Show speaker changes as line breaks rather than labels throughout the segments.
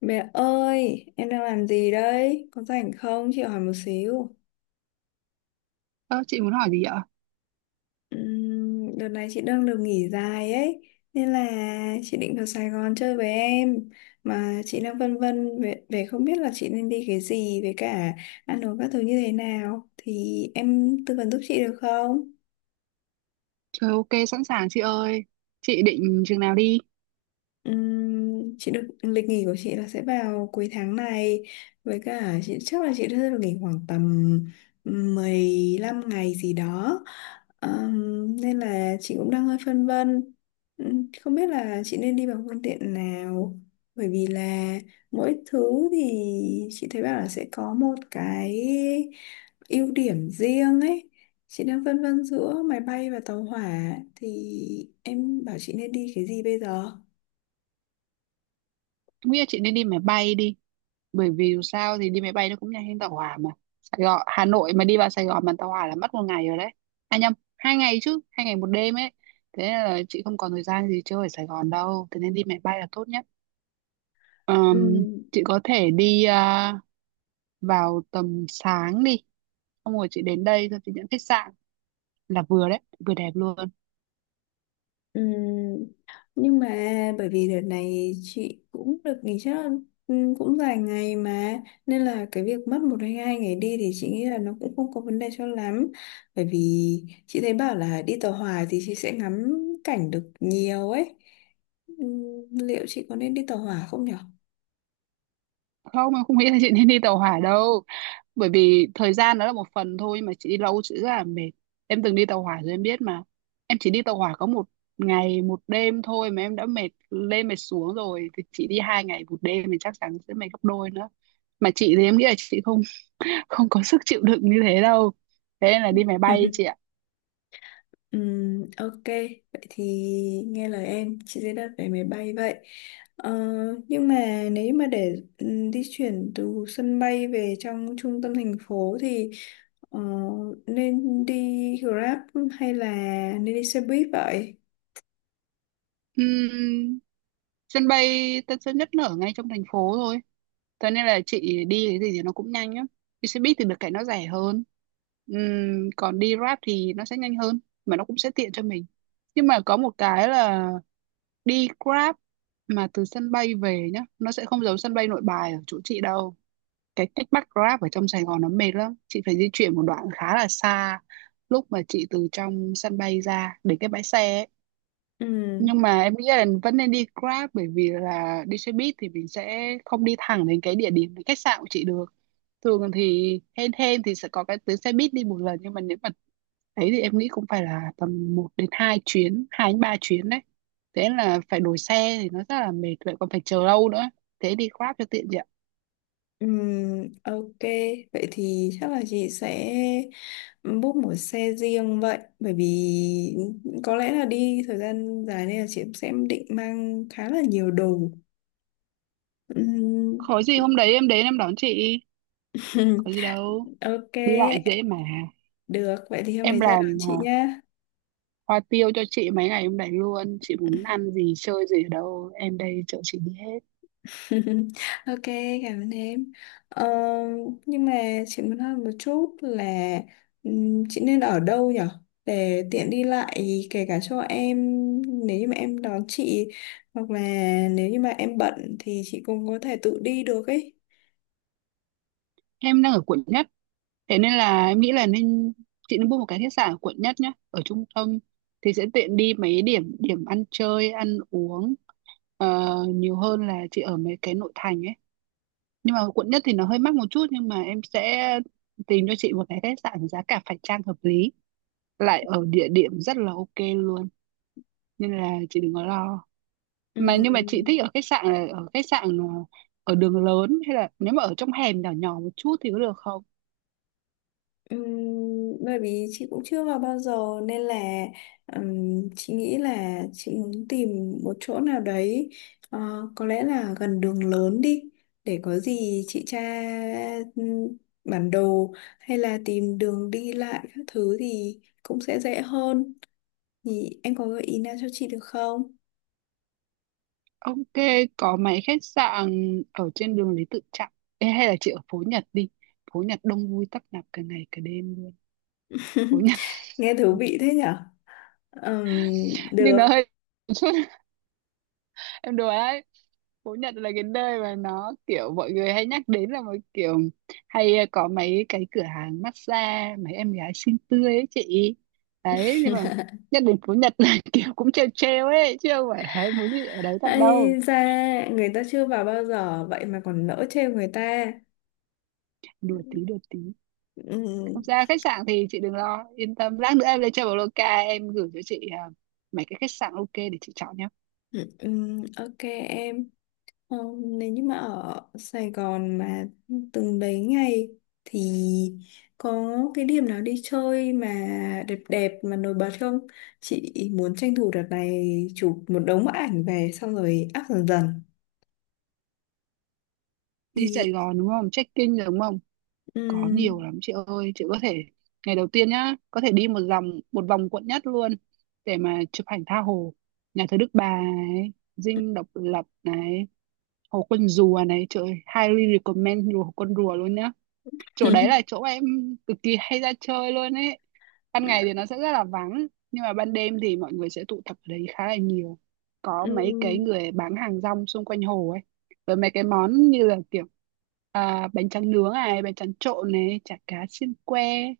Mẹ ơi, em đang làm gì đấy? Có rảnh không? Chị hỏi một xíu.
Ơ, chị muốn hỏi gì ạ?
Đợt này chị đang được nghỉ dài ấy, nên là chị định vào Sài Gòn chơi với em. Mà chị đang vân vân về không biết là chị nên đi cái gì với cả ăn uống các thứ như thế nào. Thì em tư vấn giúp chị được không?
Trời, ok, sẵn sàng chị ơi. Chị định chừng nào đi?
Chị được lịch nghỉ của chị là sẽ vào cuối tháng này, với cả chị chắc là chị sẽ được nghỉ khoảng tầm 15 ngày gì đó. Nên là chị cũng đang hơi phân vân. Không biết là chị nên đi bằng phương tiện nào, bởi vì là mỗi thứ thì chị thấy bảo là sẽ có một cái ưu điểm riêng ấy. Chị đang phân vân giữa máy bay và tàu hỏa, thì em bảo chị nên đi cái gì bây giờ?
Em nghĩ là chị nên đi máy bay đi. Bởi vì dù sao thì đi máy bay nó cũng nhanh hơn tàu hỏa mà. Sài Gòn, Hà Nội mà đi vào Sài Gòn bằng tàu hỏa là mất một ngày rồi đấy. À nhầm, 2 ngày chứ, 2 ngày 1 đêm ấy. Thế nên là chị không còn thời gian gì chơi ở Sài Gòn đâu. Thế nên đi máy bay là tốt nhất. Ờm,
Ừm,
chị có thể vào tầm sáng đi. Xong rồi chị đến đây rồi chị nhận khách sạn là vừa đấy, vừa đẹp luôn.
ừm. Nhưng mà bởi vì đợt này chị cũng được nghỉ phép cũng vài ngày mà, nên là cái việc mất một hay hai ngày đi thì chị nghĩ là nó cũng không có vấn đề cho lắm, bởi vì chị thấy bảo là đi tàu hỏa thì chị sẽ ngắm cảnh được nhiều ấy. Liệu chị có nên đi tàu hỏa không nhở?
Không, em không nghĩ là chị nên đi tàu hỏa đâu, bởi vì thời gian đó là một phần thôi, mà chị đi lâu chị rất là mệt. Em từng đi tàu hỏa rồi em biết mà. Em chỉ đi tàu hỏa có một ngày một đêm thôi mà em đã mệt lên mệt xuống rồi, thì chị đi 2 ngày 1 đêm thì chắc chắn sẽ mệt gấp đôi nữa. Mà chị thì em nghĩ là chị không không có sức chịu đựng như thế đâu. Thế nên là đi máy bay ấy chị ạ.
Ok, vậy thì nghe lời em, chị sẽ đặt vé máy bay vậy. Ờ, nhưng mà nếu mà để di chuyển từ sân bay về trong trung tâm thành phố thì, ờ, nên đi Grab hay là nên đi xe buýt vậy?
Ừm, Sân bay Tân Sơn Nhất nó ở ngay trong thành phố thôi. Thế nên là chị đi cái gì thì nó cũng nhanh á. Đi xe buýt thì được cái nó rẻ hơn. Còn đi Grab thì nó sẽ nhanh hơn, mà nó cũng sẽ tiện cho mình. Nhưng mà có một cái là đi Grab mà từ sân bay về nhá, nó sẽ không giống sân bay Nội Bài ở chỗ chị đâu. Cái cách bắt Grab ở trong Sài Gòn nó mệt lắm. Chị phải di chuyển một đoạn khá là xa lúc mà chị từ trong sân bay ra đến cái bãi xe ấy.
Ừm,
Nhưng mà em nghĩ là vẫn nên đi Grab, bởi vì là đi xe buýt thì mình sẽ không đi thẳng đến cái địa điểm, cái khách sạn của chị được. Thường thì hên hên thì sẽ có cái tuyến xe buýt đi một lần, nhưng mà nếu mà ấy thì em nghĩ cũng phải là tầm 1 đến 2 chuyến, 2 đến 3 chuyến đấy. Thế là phải đổi xe thì nó rất là mệt, vậy còn phải chờ lâu nữa. Thế đi Grab cho tiện chị ạ.
ok, vậy thì chắc là chị sẽ book một xe riêng vậy, bởi vì có lẽ là đi thời gian dài nên là chị cũng sẽ định mang khá là nhiều đồ. Ừm,
Có gì hôm đấy em đến em đón chị. Có gì đâu,
ok,
đi lại dễ mà.
được. Vậy thì hôm
Em
đấy ra đón
làm
chị nhá.
hoa tiêu cho chị mấy ngày hôm đấy luôn. Chị muốn ăn gì chơi gì ở đâu, em đây chở chị đi hết.
Ok, cảm ơn em. Ờ, nhưng mà chị muốn hỏi một chút là, chị nên ở đâu nhở? Để tiện đi lại, kể cả cho em nếu như mà em đón chị, hoặc là nếu như mà em bận thì chị cũng có thể tự đi được ấy.
Em đang ở quận Nhất. Thế nên là em nghĩ là chị nên book một cái khách sạn ở quận Nhất nhé. Ở trung tâm thì sẽ tiện đi mấy điểm điểm ăn chơi, ăn uống, nhiều hơn là chị ở mấy cái nội thành ấy. Nhưng mà quận Nhất thì nó hơi mắc một chút, nhưng mà em sẽ tìm cho chị một cái khách sạn giá cả phải chăng hợp lý. Lại ở địa điểm rất là ok luôn. Nên là chị đừng có lo. Mà nhưng mà chị
Ừm,
thích ở khách sạn là ở khách sạn à, ở đường lớn hay là nếu mà ở trong hẻm nhỏ nhỏ một chút thì có được không?
Ừm, bởi vì chị cũng chưa vào bao giờ nên là, chị nghĩ là chị muốn tìm một chỗ nào đấy, ờ, có lẽ là gần đường lớn đi, để có gì chị tra ừm, bản đồ hay là tìm đường đi lại các thứ thì cũng sẽ dễ hơn. Thì em có gợi ý nào cho chị được không?
Ok, có mấy khách sạn ở trên đường Lý Tự Trọng. Ê, hay là chị ở phố Nhật đi, phố Nhật đông vui tấp nập cả ngày cả đêm luôn. Phố Nhật
Nghe thú vị thế nhở?
nhưng nó
Được.
hơi, em đùa đấy. Phú Nhật là cái nơi mà nó kiểu mọi người hay nhắc đến là một kiểu hay, có mấy cái cửa hàng massage, mấy em gái xinh tươi ấy chị. Đấy, nhưng mà nhắc đến Phú Nhật là kiểu cũng trêu trêu ấy, chứ không phải là muốn gì ở đấy thật đâu.
Ây da, người ta chưa vào bao giờ vậy mà còn nỡ trêu người ta.
Đùa tí đùa tí. Không
Ừm,
sao, khách sạn thì chị đừng lo, yên tâm, lát nữa em lên chơi vào Loca em gửi cho chị, mấy cái khách sạn ok để chị chọn nhé.
ok em. Ờ, nếu như mà ở Sài Gòn mà từng đấy ngày thì có cái điểm nào đi chơi mà đẹp đẹp mà nổi bật không? Chị muốn tranh thủ đợt này chụp một đống bức ảnh về xong rồi up dần dần
Đi Sài
thì.
Gòn đúng không, check-in đúng không? Có
Ừm,
nhiều lắm chị ơi, chị có thể ngày đầu tiên nhá, có thể đi một vòng quận Nhất luôn để mà chụp ảnh tha hồ. Nhà thờ Đức Bà này, dinh Độc Lập này, hồ Con Rùa này, trời ơi, highly recommend hồ Con Rùa luôn nhá. Chỗ đấy là chỗ em cực kỳ hay ra chơi luôn ấy. Ban ngày thì nó sẽ rất là vắng, nhưng mà ban đêm thì mọi người sẽ tụ tập ở đấy khá là nhiều. Có mấy cái
ừm,
người bán hàng rong xung quanh hồ ấy, với mấy cái món như là kiểu bánh tráng nướng này, bánh tráng trộn này, chả cá xiên que,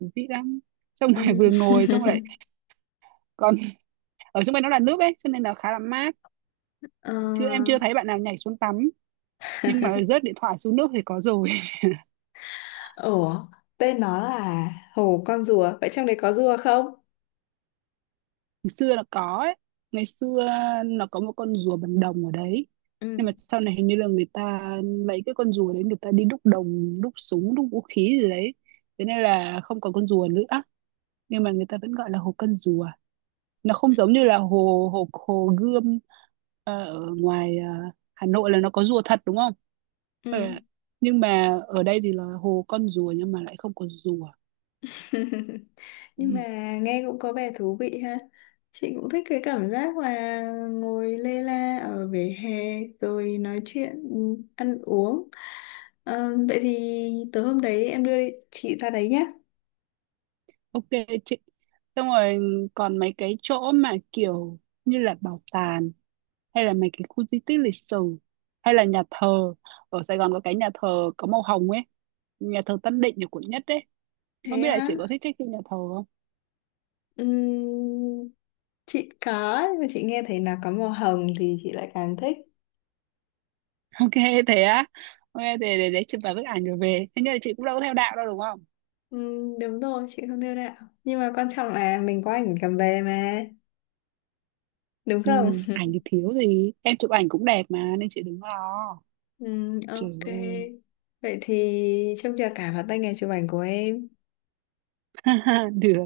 thú vị lắm. Xong rồi
ừm.
vừa ngồi xong rồi, còn ở xung quanh nó là nước ấy, cho nên là khá là mát. Chứ em chưa
Ờ,
thấy bạn nào nhảy xuống tắm, nhưng mà rớt điện thoại xuống nước thì có rồi.
ủa tên nó là Hồ Con Rùa vậy trong đấy có rùa không?
Ngày xưa nó có ấy, ngày xưa nó có một con rùa bằng đồng ở đấy. Nhưng
Ừ,
mà sau này hình như là người ta lấy cái con rùa đấy, người ta đi đúc đồng, đúc súng, đúc vũ khí gì đấy, thế nên là không còn con rùa nữa, nhưng mà người ta vẫn gọi là hồ Con Rùa. Nó không giống như là hồ hồ hồ Gươm, ở ngoài Hà Nội là nó có rùa thật đúng không. Ờ,
ừ.
nhưng mà ở đây thì là hồ Con Rùa nhưng mà lại không có rùa.
Nhưng mà nghe cũng có vẻ thú vị ha. Chị cũng thích cái cảm giác là ngồi lê la ở vỉa hè rồi nói chuyện, ừ, ăn uống. Ờ, vậy thì tối hôm đấy em đưa chị ra đấy nhé.
Ok chị, xong rồi còn mấy cái chỗ mà kiểu như là bảo tàng, hay là mấy cái khu di tích lịch sử, hay là nhà thờ. Ở Sài Gòn có cái nhà thờ có màu hồng ấy, nhà thờ Tân Định ở quận Nhất đấy. Không
Thế
biết là
á,
chị có thích check in nhà thờ không.
ừm, chị có, nhưng mà chị nghe thấy là có màu hồng thì chị lại càng thích.
Ok, thế á. Ok, thế để chụp vài bức ảnh rồi về, thế nhưng là chị cũng đâu có theo đạo đâu đúng không.
Đúng rồi, chị không đưa đạo. Nhưng mà quan trọng là mình có ảnh cầm về mà, đúng không?
Ừ, ảnh thì thiếu gì, em chụp ảnh cũng đẹp mà nên chị đừng lo.
Ừ,
Trời
ok.
ơi
Vậy thì trông chờ cả vào tay nghề chụp ảnh của em.
được.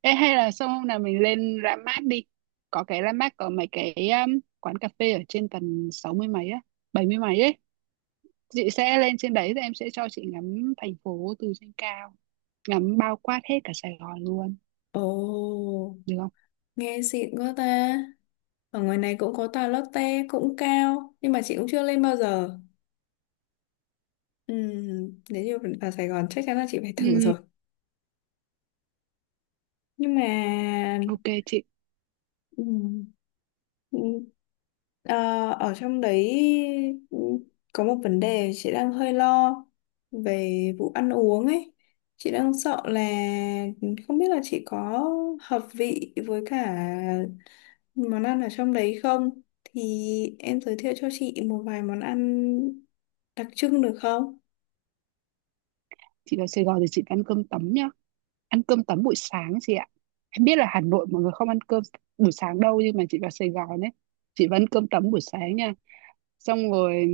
Ê, hay là xong hôm nào mình lên ra mát đi, có cái ra mát có mấy cái quán cà phê ở trên tầng 60 mấy á, 70 mấy ấy. Chị sẽ lên trên đấy rồi em sẽ cho chị ngắm thành phố từ trên cao, ngắm bao quát hết cả Sài Gòn luôn,
Ồ,
được không?
nghe xịn quá ta. Ở ngoài này cũng có tòa Lotte cũng cao, nhưng mà chị cũng chưa lên bao giờ. Ừ, nếu như vào Sài Gòn chắc chắn là chị phải thử
Ừ,
rồi. Nhưng mà
ok chị.
ừ, ừ, ờ, ở trong đấy, ừ, có một vấn đề chị đang hơi lo về vụ ăn uống ấy. Chị đang sợ là không biết là chị có hợp vị với cả món ăn ở trong đấy không? Thì em giới thiệu cho chị một vài món ăn đặc trưng được không?
Chị vào Sài Gòn thì chị ăn cơm tấm nhá, ăn cơm tấm buổi sáng chị ạ. Em biết là Hà Nội mọi người không ăn cơm buổi sáng đâu, nhưng mà chị vào Sài Gòn ấy, chị vẫn cơm tấm buổi sáng nha. Xong rồi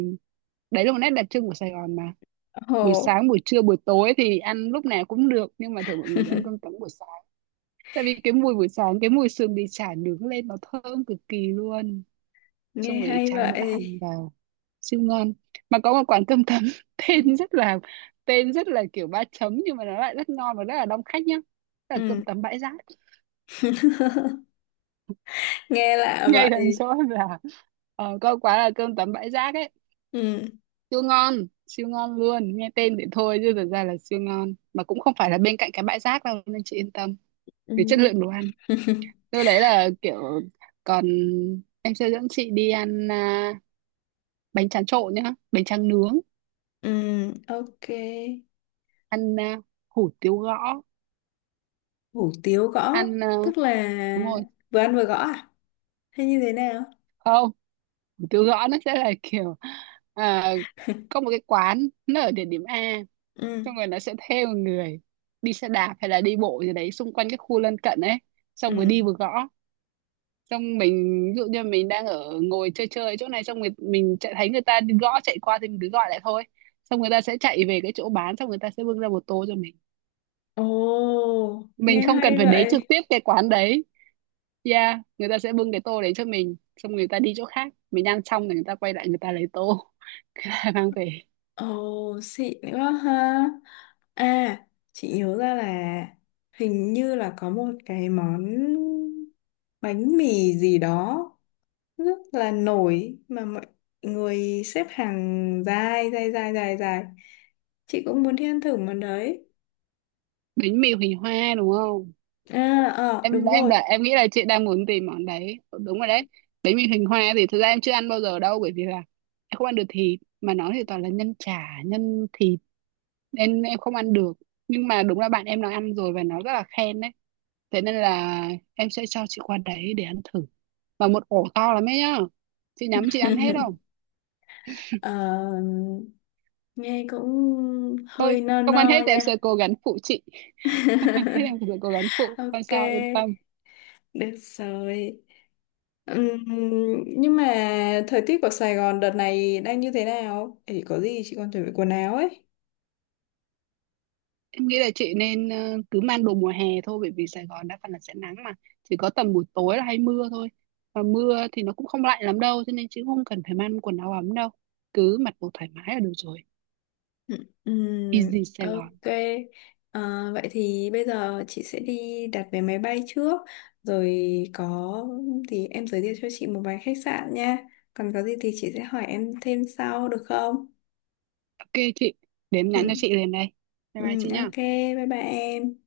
đấy là một nét đặc trưng của Sài Gòn mà. Buổi
Ồ,
sáng, buổi trưa, buổi tối thì ăn lúc nào cũng được, nhưng mà thường mọi người sẽ ăn cơm trắng buổi sáng. Tại vì cái mùi buổi sáng cái mùi sườn bị chả nướng lên nó thơm cực kỳ luôn. Xong
nghe
rồi
hay
chan mỡ hành
vậy.
vào, siêu ngon. Mà có một quán cơm tấm tên rất là tên rất là kiểu ba chấm, nhưng mà nó lại rất ngon và rất là đông khách nhá, là cơm
Ừ.
tấm Bãi Rác.
Nghe lạ
Ngay gần
vậy.
chỗ là, có quán là cơm tấm Bãi Rác ấy,
Ừ.
siêu ngon, siêu ngon luôn. Nghe tên thì thôi, chứ thực ra là siêu ngon, mà cũng không phải là bên cạnh cái bãi rác đâu nên chị yên tâm
Ừ.
về chất lượng đồ ăn. Tôi đấy là kiểu, còn em sẽ dẫn chị đi ăn bánh tráng trộn nhá, bánh tráng nướng,
Ừ, ok.
ăn hủ tiếu gõ,
Hủ tiếu gõ
ăn
tức là
đúng rồi.
vừa ăn vừa gõ à hay như thế nào?
Không, hủ tiếu gõ nó sẽ là kiểu à, có một cái quán nó ở địa điểm A,
Ừ,
xong rồi nó sẽ thuê một người đi xe đạp hay là đi bộ gì đấy xung quanh cái khu lân cận ấy, xong vừa đi
ừ,
vừa gõ. Xong mình ví dụ như mình đang ở ngồi chơi chơi chỗ này, xong người mình chạy thấy người ta đi gõ chạy qua thì mình cứ gọi lại thôi. Xong người ta sẽ chạy về cái chỗ bán, xong người ta sẽ bưng ra một tô cho mình
ồ,
mình
nghe
không cần
hay
phải đến
vậy.
trực tiếp cái quán đấy. Yeah, người ta sẽ bưng cái tô đấy cho mình, xong người ta đi chỗ khác, mình ăn xong thì người ta quay lại người ta lấy tô mang về.
Ồ, xịn quá ha. À, chị nhớ ra là hình như là có một cái món bánh mì gì đó rất là nổi mà mọi người xếp hàng dài dài dài dài dài chị cũng muốn đi ăn thử món đấy.
Bánh mì hình hoa đúng không?
À, ờ,
em
đúng
em
rồi.
đã em nghĩ là chị đang muốn tìm món đấy, đúng rồi đấy. Bánh mì hình hoa thì thực ra em chưa ăn bao giờ đâu, bởi vì là em không ăn được thịt, mà nó thì toàn là nhân chả nhân thịt nên em không ăn được. Nhưng mà đúng là bạn em nó ăn rồi và nó rất là khen đấy. Thế nên là em sẽ cho chị qua đấy để ăn thử. Và một ổ to lắm ấy nhá, chị nhắm chị ăn hết không?
Ờ, nghe cũng
Thôi,
hơi no
không ăn hết
no
thì em sẽ
nha.
cố gắng phụ chị. Không ăn hết em sẽ cố gắng phụ, không
Ok,
sao, yên tâm.
được rồi. Ừm, nhưng mà thời tiết của Sài Gòn đợt này đang như thế nào? Thì có gì chị còn chuẩn bị quần áo ấy.
Em nghĩ là chị nên cứ mang đồ mùa hè thôi, bởi vì Sài Gòn đa phần là sẽ nắng mà, chỉ có tầm buổi tối là hay mưa thôi. Và mưa thì nó cũng không lạnh lắm đâu, cho nên chị cũng không cần phải mang quần áo ấm đâu, cứ mặc đồ thoải mái là được rồi.
Ừm,
Easy Sài Gòn.
ok. Ờ, vậy thì bây giờ chị sẽ đi đặt vé máy bay trước, rồi có thì em giới thiệu cho chị một vài khách sạn nha. Còn có gì thì chị sẽ hỏi em thêm sau được không?
Ok chị, để em nhắn
Ừ.
cho chị liền đây. Bye bye
Ừ,
chị nhá.
ok, bye bye em.